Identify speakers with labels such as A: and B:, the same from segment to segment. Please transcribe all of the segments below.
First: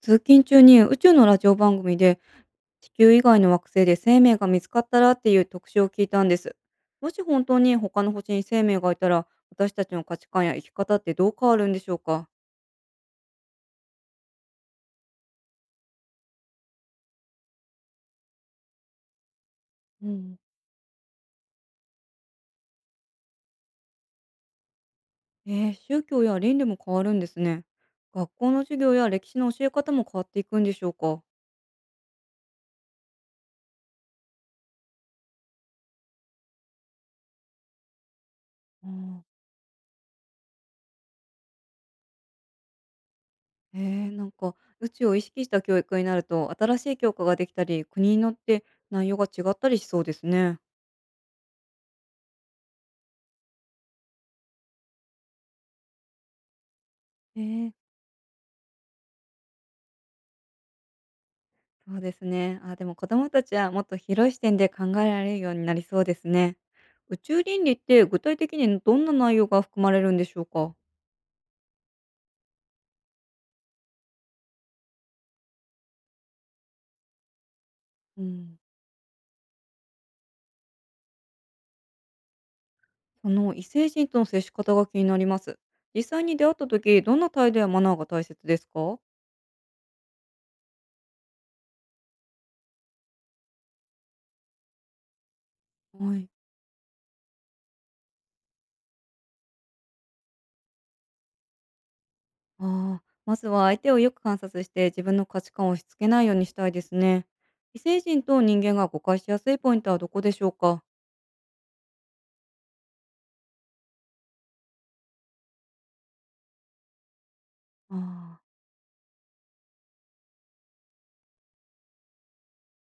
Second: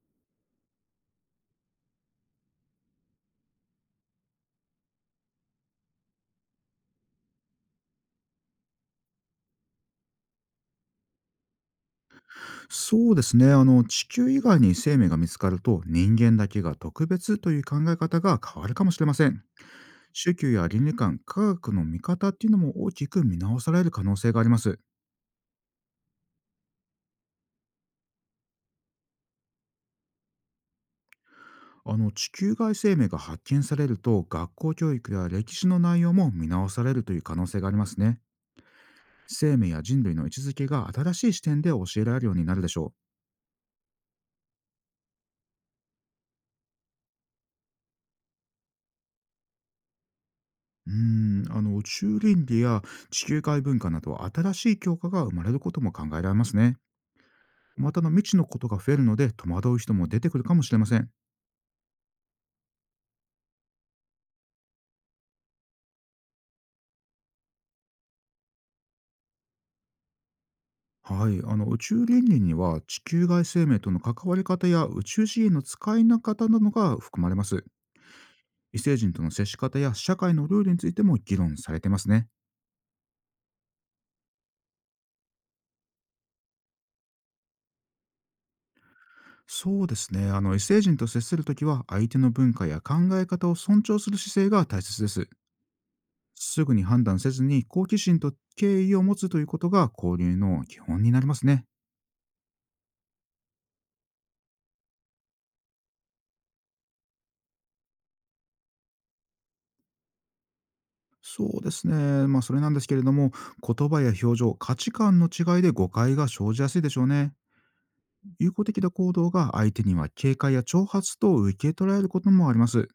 A: 通勤中に宇宙のラジオ番組で地球以外の惑星で生命が見つかったらっていう特集を聞いたんです。もし本当に他の星に生命がいたら、私たちの価値観や生き方ってどう変わるんでしょうか？
B: そうですね。地球以外に生命が見つかると、人間だけが特別という考え方が変わるかもしれません。
A: う
B: 宗
A: ん。
B: 教や倫理観、科学の見方っていうのも大きく見直される可能性があります。
A: 宗教や倫理も変わるんですね。学校の授業や歴史の教え方も変わっていくんでしょうか？
B: 地球外生命が発見されると、学校教育や歴史の内容も見直されるという可能性がありますね。
A: うん。
B: 生命や人類の位置づけが新しい視点で教えられるようになるでしょ
A: えなんか宇宙を意識した教育になると、新しい教科ができたり国によって内容が違ったりしそうですね。
B: う。宇宙倫理や地球外文化など新しい教科が生まれることも考えられますね。
A: ええ。
B: また未知のことが増えるので戸惑う人も出てくるかもしれません。
A: そうですね。あ、でも子供たちはもっと広い視点で考えられるようになりそうですね。宇宙倫理って具体的にどんな内容が含まれるんでしょうか？
B: はい、宇宙倫理には地球外生命との関わり方や宇宙資源の使いな方などが含まれます。
A: うん。
B: 異星人との接し方や社会のルールについても議論されてますね。
A: その異星人との接し方が気になります。実際に出会った時、どんな態度やマナーが大切ですか？
B: そうですね。異星人と接するときは、相手の文化や考え方を尊重する姿勢が大切です。
A: はい。
B: すぐに判断せずに、好奇心と敬意を持つということが交流の基本になりますね。
A: ああ、まずは相手をよく観察して自分の価値観を押し付けないようにしたいですね。異星人と人間が誤解しやすいポイントはどこでしょうか？
B: そうですね。それなんですけれども、言葉や表情、価値観の違いで誤解が生じやすいでしょうね。
A: ああ、
B: 友好的な行動が相手には警戒や挑発と受け取られることもあります。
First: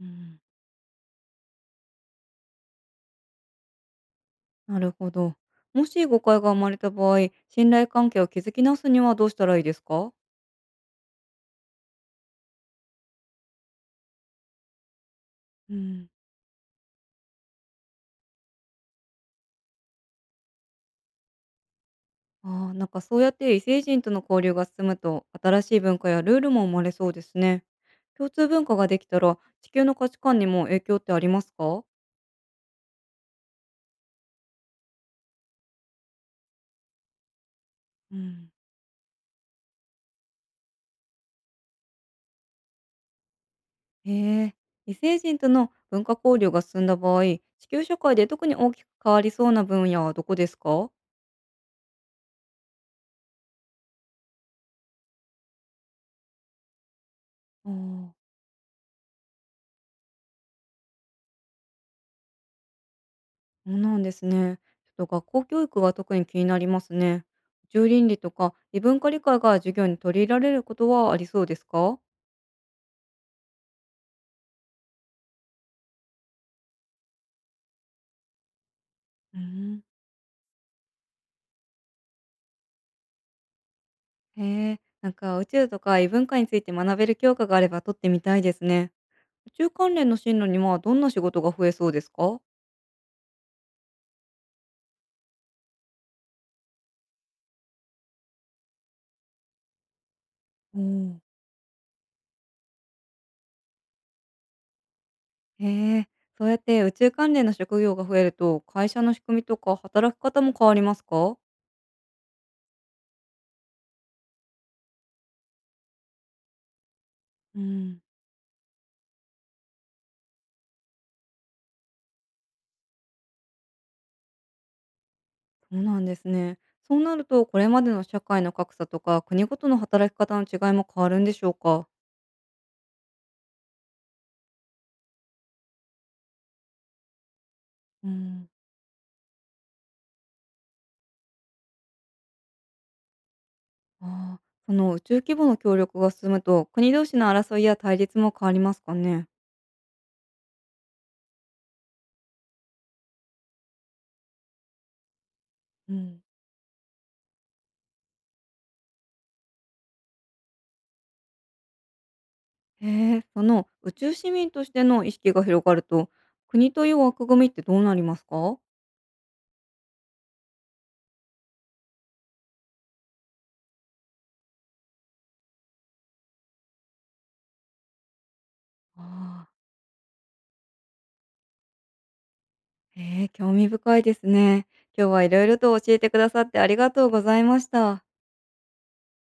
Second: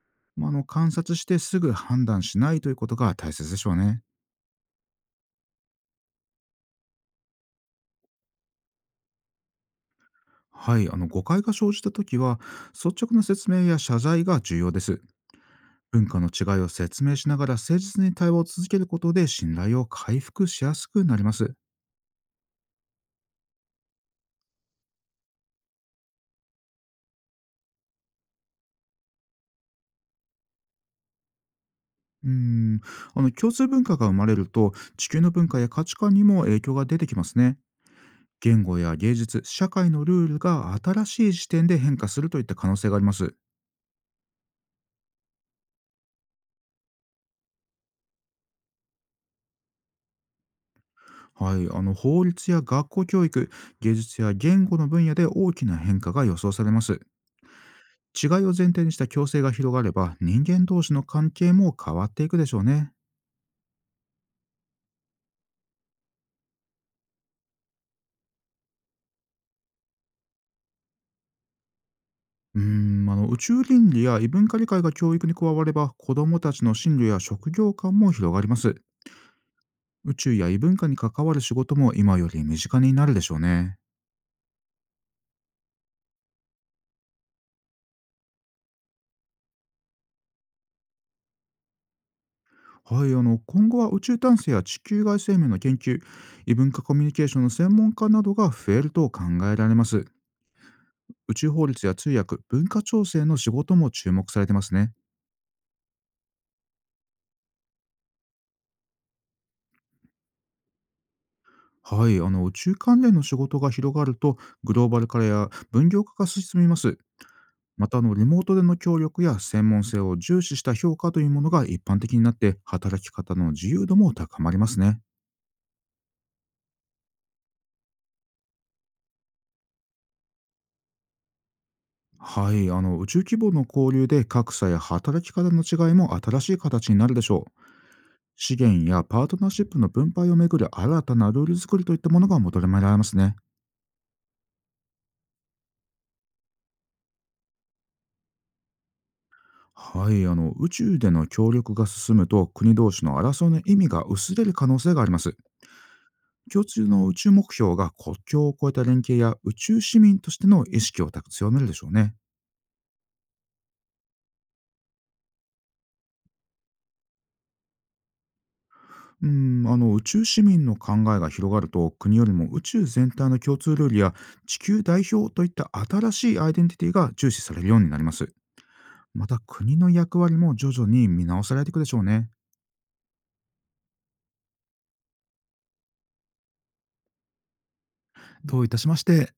A: うん。
B: 観察してすぐ判断しないということが大切でしょうね。
A: なるほど。もし誤解が生まれた場合、信頼関係を築き直すにはどうしたらいいですか？
B: はい、誤解が生じたときは、率直な説明や謝罪が重要です。
A: う
B: 文
A: ん。
B: 化の違いを説明しながら、誠実に対話を続けることで信頼を回復しやすくなります。
A: ああ、なんかそうやって異星人との交流が進むと、新しい文化やルールも生まれそうですね。共通文化ができたら、地球の価値観にも影響ってありますか？
B: うーん、共通文化が生まれると、地球の文化や価値観にも影響が出てきますね。
A: うん。
B: 言語や芸術、社会のルールが新しい視点で変化するといった可能性があります。
A: へえ、異星人との文化交流が進んだ場合、地球社会で特に大きく変わりそうな分野はどこですか？
B: はい、法律や学校教育、芸術や言語の分野で大きな変化が予想されます。
A: あ
B: 違い
A: あ。
B: を前提にした共生が広がれば、人間同士の関係も変わっていくでしょうね。
A: そうなんですね。ちょっと学校教育が特に気になりますね。宇宙倫理とか異文化理解が授業に取り入れられることはありそうですか？
B: 宇宙倫理や異文化理解が教育に加われば、子どもたちの進路や職業観も広がります。
A: うん。
B: 宇宙や異文化に関わる仕事も今より身近になるでしょうね。
A: へえ、なんか宇宙とか異文化について学べる教科があれば取ってみたいですね。宇宙関連の進路にはどんな仕事が増えそうですか？
B: はい、今後は宇宙探査や地球外生命の研究、異文化コミュニケーションの専門家などが増えると考えられます。
A: うん。
B: 宇宙法律や通訳、文化調整の仕事も注目されてますね。
A: おーへえ、そうやって宇宙関連の職業が増えると、会社の仕組みとか働き方も変わりますか？
B: はい、宇宙関連の仕事が広がると、グローバル化や分業化が進みます。
A: う
B: また
A: ん。
B: リモートでの協力や専門性を重視した評価というものが一般的になって、働き方の自由度も高まりますね。
A: そうなんですね。そうなると、これまでの社会の格差とか、国ごとの働き方の違いも変わるんでしょうか？
B: はい、宇宙規模の交流で格差や働き方の違いも新しい形になるでしょう。
A: うん。
B: 資源やパートナーシップの分配をめぐる新たなルール作りといったものが求められますね。
A: ああ、その宇宙規模の協力が進むと、国同士の争いや対立も変わりますかね？
B: はい、宇宙での協力が進むと、国同士の争いの意味が薄れる可能性があります。
A: うん。
B: 共通の宇宙目標が国境を越えた連携や宇宙市民としての意識を強めるでしょうね。
A: へえ、その宇宙市民としての意識が広がると、国という枠組みってどうなりますか？
B: うん、宇宙市民の考えが広がると、国よりも宇宙全体の共通ルールや地球代表といった新しいアイデンティティが重視されるようになります。また
A: ああ。
B: 国の役割も徐々に見直されていくでしょうね。
A: へえ、興味深いですね。今日はいろいろと教えてくださってありがとうございました。
B: どういたしまして。